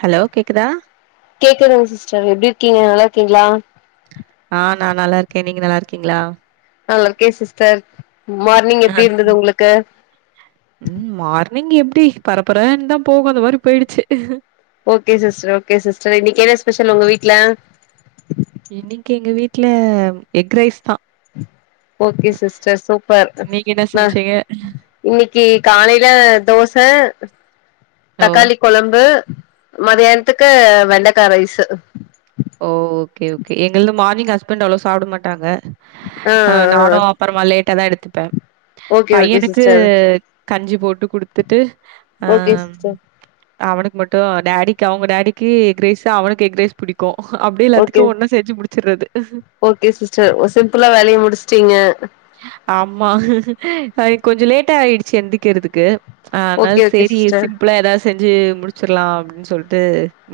Hello கேக்குதா கேக்குதுங் sister எப்படி இருக்கீங்க நல்லா இருக்கீங்களா ஆ நா நல்லா இருக்கே நீங்க நல்லா இருக்கீங்களா நல்லா இருக்கே சிஸ்டர் மார்னிங் ஆ. எப்படி இருந்தது உங்களுக்கு ம் மார்னிங் எப்படி பரப்பறன் தா போகு அந்த மாரி போயிடுச்சு ஓகே சிஸ்டர் ஓகே சிஸ்டர் இன்னைக்கு என்ன ஸ்பெஷல் உங்க வீட்டு்ல இன்னிக்கு எங்க வீட்டு்ல எக் ரைஸ் தா ஓகே சிஸ்டர் சூப்பர் நீங்க என்ன ந சமைச்சீங்க இன்னிக்கி காலையில தோச ஓ தக்காளி கொழம்பு மதியானத்துக்கு வெண்டைக்கா ரைசு ஓகே ஓகே எங்கள்து மார்னிங் ஹஸ்பண்ட்டு அவ்ளோ சாப்பட மாட்டாங்க ஆ அ ஆ நானு அப்பறமா லேட்டா தா எடுத்துப்ப ஓகே ஓகே பையனுக்கு சிஸ்டர் கஞ்சி போட்டு குடுத்துட்டு அ ஓகே ம் சிஸ்டர் அவனுக்கு மட்டு டேடிக்கு அவங்க டேடிக்கு எக்ரைஸ்ஸா அவனுக்கு எக்ரரைஸ் புடி க்கு அப்படியே எல்லாத்துக்கு ஓகே ஒன்னா செஞ்சு முடுச்சற்றது ஓகே சிஸ்டர் சிம்பிளா வேலைய முடிச்ட்டீங்க ஆமா அ கொஞ்ச லேட்டா ஆயிடுச்சு எந்திக்கிறதுக்கு ஆனா ஓகே ஓகே சரி சிஸ்டர் சிம்பிளா ஏதாச் செஞ்சு முடுச்சிர்லா அப்படின் சொல்ட்டு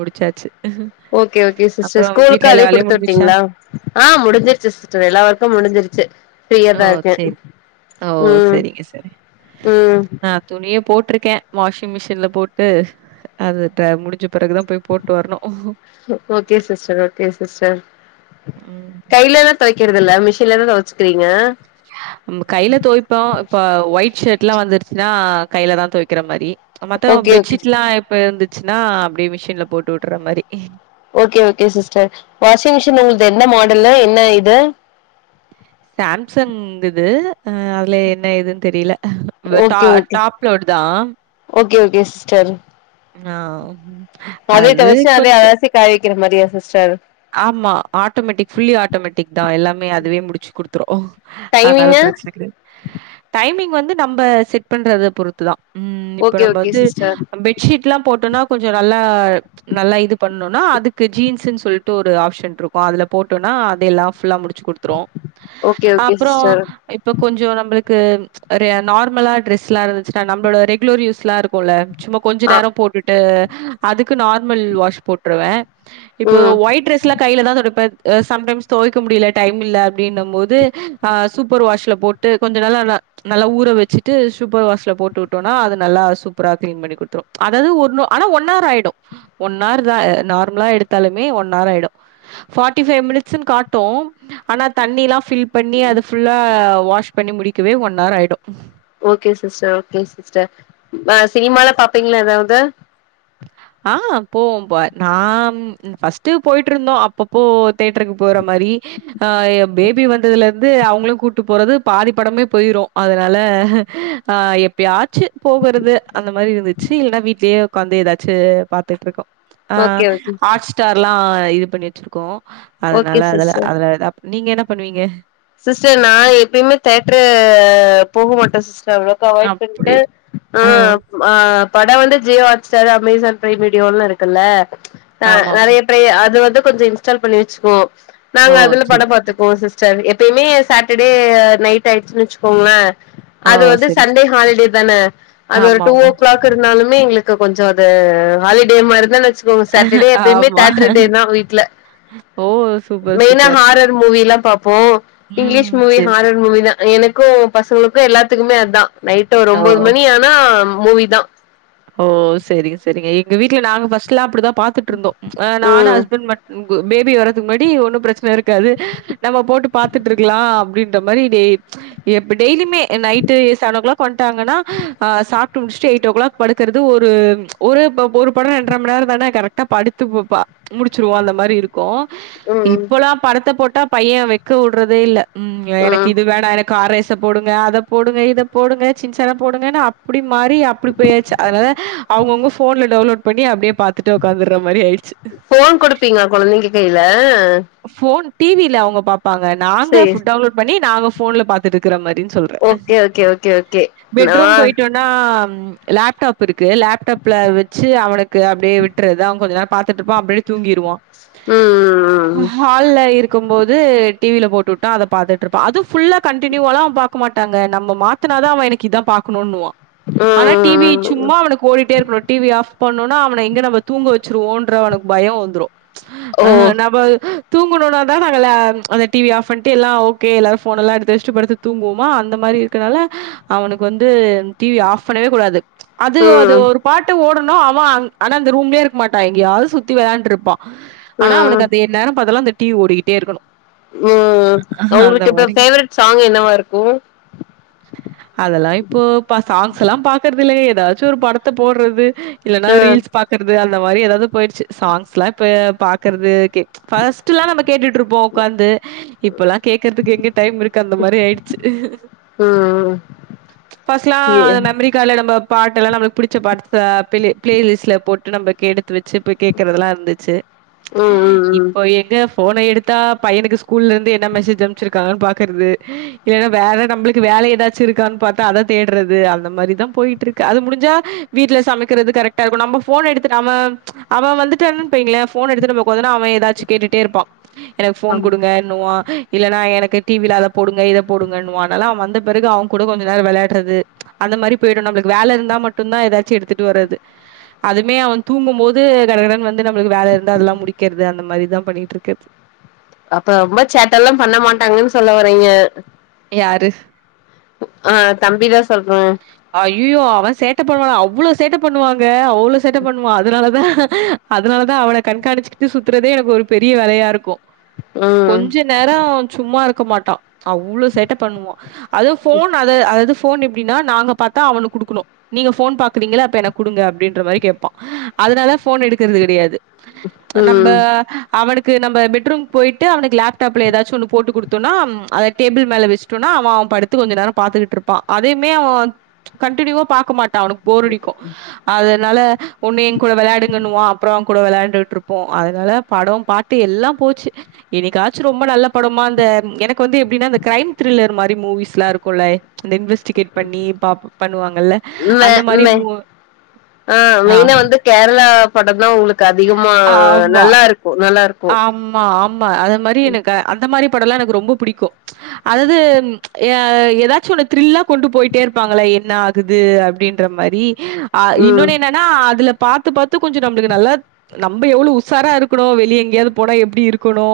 முடிச்சாச்சு ஓகே ஓகே சிஸ்டர் அப்புறம் ஸ்கூலுக்கு வீட்ல எல்லா அதே வேலையும் குடுத்து முடிஞ்சுச்சா? உட்டீங்களா ஆ முடுஞ்சிர்ச்சு சிஸ்டர் எல்லா ஒர்க்கு முடிஞ்சிருச்சு ப்ரியா ஓ! தா இருக்கே சரி. ஓ! ம் சரிங்க, சரி. ம் நான் துணிய போட்ருக்கே வாஷிங் மிஷின்ல போட்டு அது ட முடிஞ்சு பிறகுதா ஓகே சிஸ்டர் ஓகே சிஸ்டர் ம். கைலல துவைக்கிறது இல்ல மிஷின்லத துவச்சுக்கிறீங்க நம்ப கையில துவைப்போ இப்ப ஒயிட் ஷர்ட் எல்லா வந்துருச்சுன்னா கையில தா துவைக்கிற மாரி மத்த ஓகே ஓகே பெட்ஷீட் எல்லா இப்ப இந்துச்சுன்னா அப்படியே மிஷின்ல போட்டு உட்டுற மாரி okay okay sister washing machine உங்ளுது எந்த மாடல்ல என்ன இது சாம்சன்துது அதுல என்ன இதுன் தெரியில வெ டா ஓகே ஓகே டாப்லோடு தா ஓகே ஓகே சிஸ்டர் ஆ அதே அது தொவச்சு அதே கொஞ்ச அலசி காய் வைக்கிற மாரியா சிஸ்டர் ஆமா ஆட்டோமேட்டிக் ஃபுல்லி ஆட்டோமேட்டிக் தா எல்லாமே அதுவே முடுச் குடுத் துரு ஆனால டைமிங்கு பிரச்சனை கிடையாத் டைமிங் வந்து நம்ப செட் பண்றத பொறுத்துதா ம் இப்ப ஓகே நம்ப ஓகே வந்து சிஸ்டர் பெ ட்ஷீட் எல்லா போட்டன்னா கொஞ்ச நல்லா நல்லா இது பண்ணுன்னா அதுக்கு ஜீன்ஸ்சுன்னு சொல்ட்டு ஒரு ஆப்ஷன் இருக்கு அதுல போட்டோனா அதே எல்லா ஃபுல்லா முடுச் குடுத் துரு ஓகே ஓகே அப்புறோ சிஸ்டர் இப்ப கொஞ்சோ நம்பளுக்கு அரே நார்மலா டிரெஸ்லா இருந்துச்சுனா நம்பளு ரெகுலர் யூஸ்ல்லா இருக்கு இல்ல சும்மா கொஞ்ச ஆ நேரோ போட்டுட்டு அதுக்கு நார்மல் வாஷ் போட்டுருவே இப்போ ம் ஒய்ட் டிரஸ் லா கையில தா தொடப்ப சம்டைம்ஸ் தொவைக்க முடியல டைம் இல்ல அப்டின்னும் மோது ஆ சூப்பர் வாஷ்ல போட் டு கொஞ்ச நல்லா நா நல்லா ஊற வெச்சுட்டு சூப்பர் வாஷ்ல போட்டு உட்டோன்னா அது நல்லா சூப்பரா கிளன் பண்ணி கு துரு அதாவது ஒன்னு ஆனா ஒன்னார் ஆயிடு ஒன் ஆர் தா நார்மலா எடுத்தாலுமே ஒன் ஆர் ஆயிடு ஃபாட்டி ஃபைவ் மினிட்ஸ்ன் காட்டு ஆனா தண்ணில்லா ஃபில் பண்ணி அது ஃபுல்லா வாஷ் பண்ணி முடிக்கவே ஒன் ஆர் ஆயிடு ஓகே சிஸ்டர் சிஸ்டர் நா சினிமால பாப்பீங்களா ஏதாவது ஆ போவோபா நா ஃபஸ்ட்டு போயிட்டு இருந்தோ அப்பப்போ தேட்டருக்கு போற மாரி ஆ ஏ பேபி வந்ததுல வந்து அவங்களையு கூட்டு போறது பாதி படமே போயிரு அதுனால ஆ எ எப்பயாச்சு போகுறது அந்த மாரி இருந்துச்சு இல்லன்னா வீடலேயே உக்காந்து ஏதா ச்சு பாத்துட்டு இருக்கோ ஆ ஓகே ஓகே ஹாட் ஸ்டார்ல்லா இது பண்ணி வெச்சுருக்கோ அதனால ஓகே அதுல சிஸ்டர் அதுல எதா நீங்க என்ன பண்ணுவீங்க சிஸ்டர் நா எப்பயுமே தேட்ரு போக மாட்டே சிஸ்டர் அவ்ளோ க அவாய்ட் பண்ட்டு அப்படி ஆ ஆ பட வந்து ஜியோ ஹாட்ஸ்டார் அமேசான் ப்ரைம் வீடியோலா இருக்குல்ல ஆ ஆமாமா. நறைய ட்ரை அது வந்து கொஞ்ச இன்ஸ்டால் பண்ணி வெச்சுக்குவோ ஓ! நாங்க அதுல பட சரி. பாத்துக்குவோ சிஸ்டர் எ ப்பயுமே சாட்டர்டே நைட் ஆயிடுச்சு வெச்சுக்கோங்களே ஓ! அது வந்து சரி, சரி. சண்டே ஹாலிடே தானே அது ஒரு டூ ஆமாமா. ஓ கிளாக் இருந்தாலுமே எங்களு க்கு கொஞ்சோ அது ஹாலிடே மாரிதான் வெச்சுக்கோங்க சாட்டர்டே எப்பயுமே ஆமா. தேட்டர்டே தா வீட்ல ஓ! சூப்பர், மெயினா சூப்பர். ஹாரர் மூவில்லா பாப்போ ம். இங்கிலீஷ் மூவி சரி, சரி. ஹாரர் மூவி தா எனக்கு பசங்களுக்கு எல்லாத்துக்குமே அதா நைட் ஒரு ஓ! ஒம்பது மணி ஆ னா மூவி தா ஓ சரி சரிங்க எங்க வீட்டுல நாங்க ஃபர்ஸ்ட்லா அப்டிதா பாத்துட்ருந்தோ ஆ நானு ம் ஹஸ்பண்ட் மட் பு பேபி வர்றதுக்கு முன்னாடி ஒன்னு பிரச்சன இருக்காது நம்ம போட்டு பாத்துட்டு இருக்குலா அப்டின்ற மாரி டெய் எப்ப டெய்லுமே நைட்டு செவன் ஓ கிளாக் வந்டாங்கன்னா சாப்ட்டு முடிச்ட்டு எயிட் ஓ கிளாக் படுக்கறது ஒரு ஒரு ப ஒரு படோ ரொண்ட்ர மநேர தானே கரெக்டா படுத்து பொ பா முடிச்சிருவோ அந்த மாரி இருக்கு ம் இப்போல்லா படத்த போட்டா பைய வைக்க வுடுறதே இல்ல ம் எனக்கு இது வேண்டா எனக் கார் ரேச போடுங்க அத போடுங்க இத போடுங்க சின்சான போடுங்கன்னு அப்டி மாரி அப்டி அப்டி ஆய்ச்சி அதனால அவங்கவுங்க ஃபோன்ல டவுன்லோட் பண்ணி அப்டியே பாத் த்துட்டு உக்காந்துட்ற மாரி ஆயிடுச்சு ஃபோன் குடுப்பீங்களா கொழந்தைங்க கையில ஃபோன் டி வி ல அவங்க பாப்பாங்க நாங்க சேரி ஃபு டவுன்லோட் பண்ணி நாங்க ஃபோன்ல பாத்துட்டுக்குற மாரி சொல் ஓகே ஓகே ஓகே ஓகே நா நா லேப்டாப் இருக்கு லேப்டாப்ல வெச்சு அவனுக்கு அப்டியே விட்றது அவ கொஞ்ச நே பாத்துட்ருப்பா அப்டியே தூங்கிருவா ம் ம் ம் ஹால்ல இருக்கும் போது டி வி ல போட்டுவுட்டா அத பாத்துட்டு இருப்பா அது ஃபுல்லா கண்டின்யூவாலா பா க்க மாட்டாங்க நம்ம மாத்துனாதா அவ எனக்கு இதா பாக்கணுனுவா ம் ம் ம் அவனுக்கு ஓடிட்டே இருக்கணு டி வி ஆஃப் பண்ணோனா அவன எங்க நம்ம தூங்க வெச்சுருவோன்ற அவனுக்கு பயோ வந்துடு ஓ ஆ நம்ம தூங்கணுனா தா நாங்களா அந்த டி வி ஆஃப் பண்டு எல்லா ஓகே எல்லாரு ஃபோன் எல்லா எடுத்து வெச்ட்டு படுத்து தூங்குவோமா அந்த மாரி இருக்கனால அவனுக்கு வந்து டி வி ஆஃப் பண்ணவே கூடாது அது அது ம் ஒரு பாட்டு ஓடனு அவ ஆனா அந்த ரூம்லயே இருக்க மாட்டா எங்கயாது சுத்தி வெளான்டுருப்பா ஆனா ம் அவனுக்கு அது என் நேர பாத்தாலு அந்த டி வி ஓடிக்கிட்டே இருக்கணு ம் அவங்களுக்கு இப்ப ஃபேவரட் சாங்கு என்னவா இருக்கு அதெல்லா இப்போ பா சாங்ஸ் எல்லா பாக்குறது இல்லங்க ஏதாச்சு ஒரு படத்த போட்றது இல்லன்னா ம் ரீல்ஸ் பா க்கற்து அந்த மாரி ஏதாவது போயிடுச்சு சாங்ஸ்ல்லா இப்ப பாக்கறது கே ஃபஸ்ட்ல்லா நம்ம கேட்டுட்ருப்போ உக்காந்து இப்பல்லா கேக்குற்துக்கு எங்க டைம் இருக்கு அந்த மாரி ஆயிடுச்சி ம் ஃபஸ்லா அந்த ம் ம் மெம்ரி கால்லே நம்ப பாட்டுல்லா நமப்ளுக் புடிச்ச பாட்டு ச பிளே ப்ளே லிஸ்ட்ல போட்டு நம்பக் எடுத்து வெச் சு இப்ப கேக்குறதுல்லா இர்ந்துச்சு ம் ம் இப்ப எங்க ஃபோன எடுத்தா பையனுக்கு ஸ்கூல்லருந்து என்ன மெசேஜ் அம்ச்சிருக்காங்கன் பாக்கற்து இல்லனா வேற நம்ப்ளுக்கு வேல எதாச்சு இருக்கான் பாத்து அத தேட்றது அந்த மாரி தா போயிட்ருக்கு அது முடிஞ்சா வீட்ல சமக்கிறது கரெக்டா இருக்கு நம்ம ஃபோன் எடுத்து நம அவ வந்துட்டுடானு பெய்ங்ளே ஃபோன் எடுத்துட்டு நம்ம ஒக்காந்தன அவன் எதாச்சு கேட்டுட்டே இருப்பா எனக்கு ஃபோன் ஆமா குடுங்க னுவா இல்லன்னா எனக்கு டிவில அத போடுங்க இத போடுங்குவா அனால அவ வந்த பெறகு அவங்கூட கொஞ்ச நேர விளாட்றது அந்த மாரி போய்டு நம்ப்ளுக்கு வேல இருந்தா மட்டுந்தா எதாச்சு எடுத்துட்டு வர்றது அதுமே அவ தூங்கும்போது கடகடனு வந்து நம்ளுக்கு வேல இருந்து அதுல்லா முடிக்கெற்து அந்த மாரிதா பண்ணிட்ருக்கற்து அப்ப ரொம்ப சேட்டல்லா பண்ண மாட்டாங்கன் சொல்ல வரீங்க யாரு அ தம்பிதா சொல்றோ ஐயுயோ அவ சேட்ட பண்ணுவானா அவ்ளோ சேட்ட பண்ணுவாங்க அவ்ளோ சேட்ட பண்ணுவா அதனாலதா அதுனால தா அவன கண்காணிச்சிட்டு சுத்துறதே எனக்கு ஒரு பெரிய வேலயா இருக்கு ம் நேரோ சும்மா இருக்க மாட்டா அவ்ளோ சேட்ட பண்ணுவா அது ஃபோன் அத அதது ஃபோன் இப் ப்டினா நாங்க பாத்தா அவனு குடுக்குணு நீங்க ஃபோன் பாக்குறீங்கள அப்ப எனக் குடுங்க அப்டின்ற மாரி கேப்பா அதனால ஃபோன் எடுக்குறது கடையாது நம்ப ம் அவனுக்கு நம்ம பெட்ரூம் போயிட்டு அவனுக்கு லேப்டாப்ல ஏதாச்சு ஒன்னு போட்டு குடுத்தோனா அத டேபிள் மேல வெச் ட்டோனா அவ அவ படித்து கொஞ்ச நேர பாத்துகுட்ருப்பா தயுமே அவ கன்டினியூவா பாக்க மாட்டா அவனுக் போர் அடிக்கு அதனால ஒன்னு ஏ கூட வெள்ளாடுங்கன்ணுவா அப்புற அவ கூட வெளாயாண்டுகுட்ருப்போ அதனால படோ பாட்டு எல்லா போச்சு எனிக்காச்சு ரொம்ப நல்ல படமா இந்த எனக்கு வந்து எப்டினா அந்த கிரைம் த்ரில்லர் மாரி மூவிஸ்ல்லா இருக்குல்ல அந்த இன்வெஸ்டிகேட் பண்ணி பா பண்ணுவாங்கல்ல மே அந்த மாரி ம்மே மூ ஆ மெயினா வந்து கேர்ளா படந்தா உங்ளுக்கு அதிகமா நல்லாருக்கு நல்லாருக்கு ஆம்மா ஆம்மா அத மாரி எனக்கு அந்த மாரி படல்லா எனக்கு ரொம்ப புடிக்கு அதது எ எதாச்சு ஒன்னு த்ரில்லா கொண்டு போயிட்டே இருப்பாங்கள என்னா இகுது அப்டின்றமரி ஆ ம் இன்னொனு என்னனா அதுல பாத்து பாத்து கொஞ்ச நம்ளுக்கு நல்லா நம்ப எவ்ளோ உசாரா இருக்குணு வெளிய எங்யாது போனா எப்டி இருக்கொணு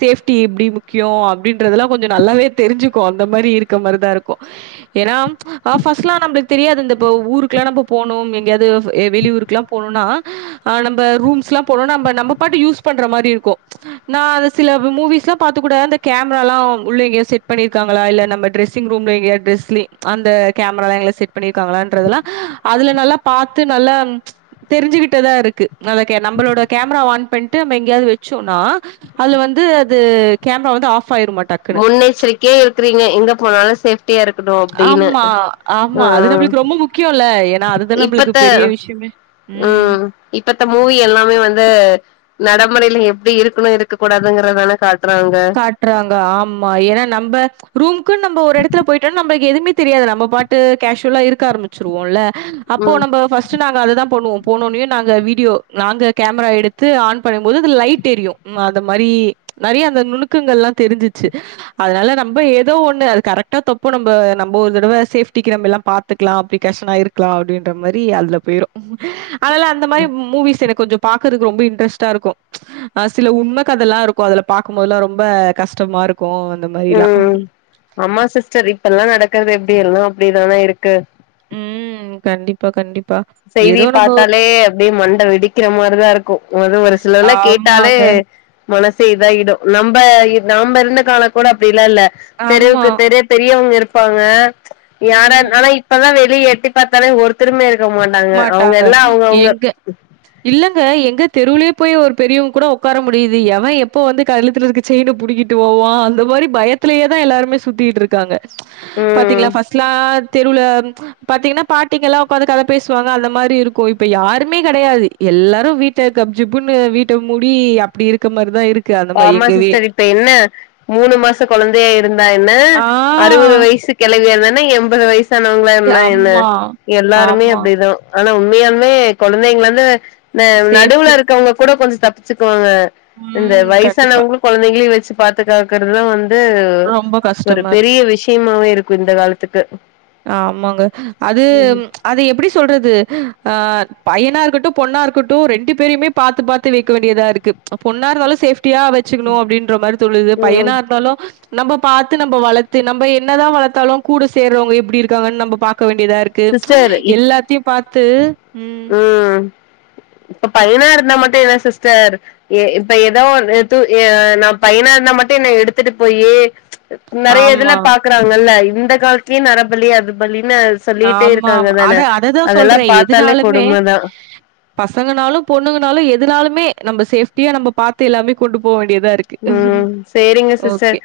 சேஃப்டி எப்டி முக்கியோ அப்டின்றதுல்லா கொஞ்ச நல்லாவே தெரிஞ்சுக்கு அந்த மாரி இருக்க மாரிதா இருக்கு ஏனா அ ஃபர்ஸ்ட்லா நம்ப்ளுக் தெரியாது இந்த ப ஊருக்லா நம்ப போனோம் எங்யாது எ வெளி ஊர்க்லா போனுனா அ நம்ப ரூம்ஸ்லா போனோனா நம்ப நம்ப பாட்டு யூஸ் பண்ற மாரி இருக்கு நா அத சில மூவிஸ்லா பாத்துக்கூட அந்த கேம்ரால உள்ள இங்யாது செட் பண்ணிருக்காங்களா இல்ல நம்ம ட்ரெஸ் சிங் ரூம்ல எங்யாது ட்ரெஸ்லிங் அந்த கேம்ராலா எங்ள செட் பண்ணிருக்காங்லான்ற இதுலா அதுல நல்லா பாத்து நல்லா தெரிஞ்சுகிட்டதா இருக்கு அத கே நம்பளோட கேம்ரா ஆன் பண்ணி டு நம்ப எங்யாது வெச்சோனா அதுல வந்து அது கேம்ரா வந்து ஆஃப் ஆயிரு மட் முன் எச்ரிக்யா இருக்குறீங்க எங்க போனாலு சேஃப் டியா இருக்குட்டு அப்டினு அ கியோல்ல ஏன்னா அதுதா நம்ப்ளுக்கு பெரிய விஷ்யமே ம் இப்பத்த மூவி எல்லாமே வந்து நட முறைல எப்டி இருக்குணு இருக்க கூடாதுங்குறதான காட்றாங்க காட்றாங்க ஆமா ஏன்னா நம்ப ரூமுக்கு நம்ம ஒரு எடத்துல போயிட்டாலு நம்ப எதுவுமே தெரியாது நம்ம பாட்டு கேஷ்வுலா இருக்க ஆரம்பிச்சுருவோல அப்போ ம் நம்ப ஃபஸ் ட் நாங்க அதுதா பண்ணுவோ போனோனே நாங்க வீடியோ நாங்க கேமரா எடுத்து ஆன் பண்ணுபோது அதுல லைட் எரியு ம் அத மாரி நெறைய அந்த நுணுக்கங்கள்லா தெரிஞ்சுச்சு அதனால நம்ப ஏதோ ஒன்னு அது கரெக்டா தப்போ நம்ப நம்ப ஒரு தடவ சேஃப்டிக்கு நம்ம எல்லா பாத் துக்லா ப்ரிகாஷனா இருக்கலா அப்டின்ற மாரி அதுல போயிரு அதால அந்த மாரி மூ மூவிஸ் எனக் கொஞ்சொ பாக்கறக்கு ரொம்ப இன்ட்ரெஸ்டா இருக்கு அ சில உண்ம கதெல்லா இருக்கு அதுல பாக்கும்போதுல்லா ரொம் ம்ப கஷ்டமாருக்கு அந்த மாரிலா ம் ஆமா சிஸ்டர் இப்பெல்லா நடக்கறது எப்டி எல்லா அப்டிதானே இருக்கு ம் கண்டிப் பா கண்டிப்பா ஏதோ செய்திய நம்போ பாத்தாலே அப்டியே மண்ட வெடிக்கிற மாரிதா இருக்கு அது ஒரு சிலவுலா கேட்டாலே ஆமாங்க மனசு இதாயிடும் நம்ப இ நம்ப இருந்த கால கூட அப்டில்லா இல்ல ஆமா தெருவுக்கு தெரு பெரியவங்க இருப்பாங்க யாரா ம் இந் ஆனா இப்பதா வெளியே எட்டி பாத்தாலே ஒருத்தருமே இரு க்க மாட்டாங்க அவுங்க எல்லா அவுங்கவுங்க எங்க இல்லங்க எங்க தெருவுலே போய் ஒரு பெரியவங்க கூட உக்கார முடியுது எவெ எப்போ வந்து கழுத்துல்ருக்கு செயின புடிங்கிட்டு போவா அந்த மாரி பயத்துலேதா எல்லாருமே சுத்திட்டுருக் காங்க ம் பாத்தீங்களா ஃபஸ்ட்லா தெருல பாத்தீங்கன்னா பாட்டிங்கெல்லா உக்காந்து கத பேசுவாங்க அந்த மாரி இருக்கு இப்ப யாருமே கெடையாது எல்லாரு வீட்ட கப்ஜிப்புன்னு வீட்ட முடி அப் அப்டிருக்க மாரிதா இருக் ஆமா சிஸ்டர் இப்ப என்ன மூணு மாச கொழந்தையா இருந்தா என்ன ஆ அறுவது வயசு கெழவியா இருந்தானா எம்பது வயசானவங்களா இருந்தா என்ன ஆமா, எல்லாருமே அ ஆமா ப்டிதா ஆனா உண்மையாலுமே கொழந்தைங்லந்து ந நடுவுல சேஃப்டி இருக்கவங்க கூட கொஞ்சொ தப்பு ச்சுக்குவாங்க இந்த ம் கண்டிப்பா த்தவங்களும் கொழந்தைங்களையு வச்சு பாத்துகக்கறதா வந்து ரொம்ப ஒரு கஷ்டமா இருக்கு. பெரிய விஷயமாவே இருக் கு இந்த காலத்துக்கு ஆமாங்க அது ம் அது எப்டி சொல்றது ஆ பையனா இருக்கட்டும் பொண்ணா இருக்கட்டும் ரெண்டு பேரைமே பாத்து பாத்து வைக்க வேண்டியதா இருக்கு அ பொண்ணா இருந்தாலு சேஃப்டியா வச் சுக்கணு அப்டின்ற மாரி தோணுது ம் பையனா இருந்தாலு நம்ப பாத்து நம்ப வளத்து நம்ப என்னதா வளர்த்தாலு கூட சேர்றவங்க எப்டி இருக்காங்கன்னு நம்ப பாக்க வேண்டியதாருக் கு சிஸ்டர் இப் எல்லாத்தையு பாத்து ம் ம் இப்ப பையனா இருந்தா மட்டு என்ன சிஸ்டர் எ இப்ப எதோ ஒருது எ நா பையனா இருந்தா மட்டு என்ன எடுத்துட்டு போயி நெறைய இதுல ஆமா. பாக்குறாங்கல்ல இந்த காலத்துலயு நரபலி அது பலின்னு சொல்லிட்டே இருக்காங்க தானே அதெல்லா பாத்தாலே மே கொடுமதா பசங்கனாலு பொண்ணுங்கனாலு எதுனாலுமே நம்ப சேஃப்டியா நம்ப பாத்து எல்லாமே கொண்டு போ வேண்டியதாருக் ம் சேரிங்க சிஸ்டர்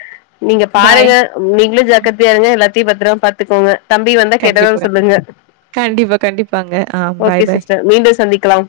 நீங்க பாய். பாருங்க நீங்களு ம். ஜக்கிரதையா இருங்க எல்லாத்தையு பத்ரமா பாத்துக்கோங்க தம்பி வந்தா கேட்டதா கண்டிப்பா. சொல்லுங்கே கண்டிப்பா, கண்டிப்பாங்க. ஆ பாய், ஓகே பாய். சிஸ்டர் மீண்டும் சந்திக்கலாம்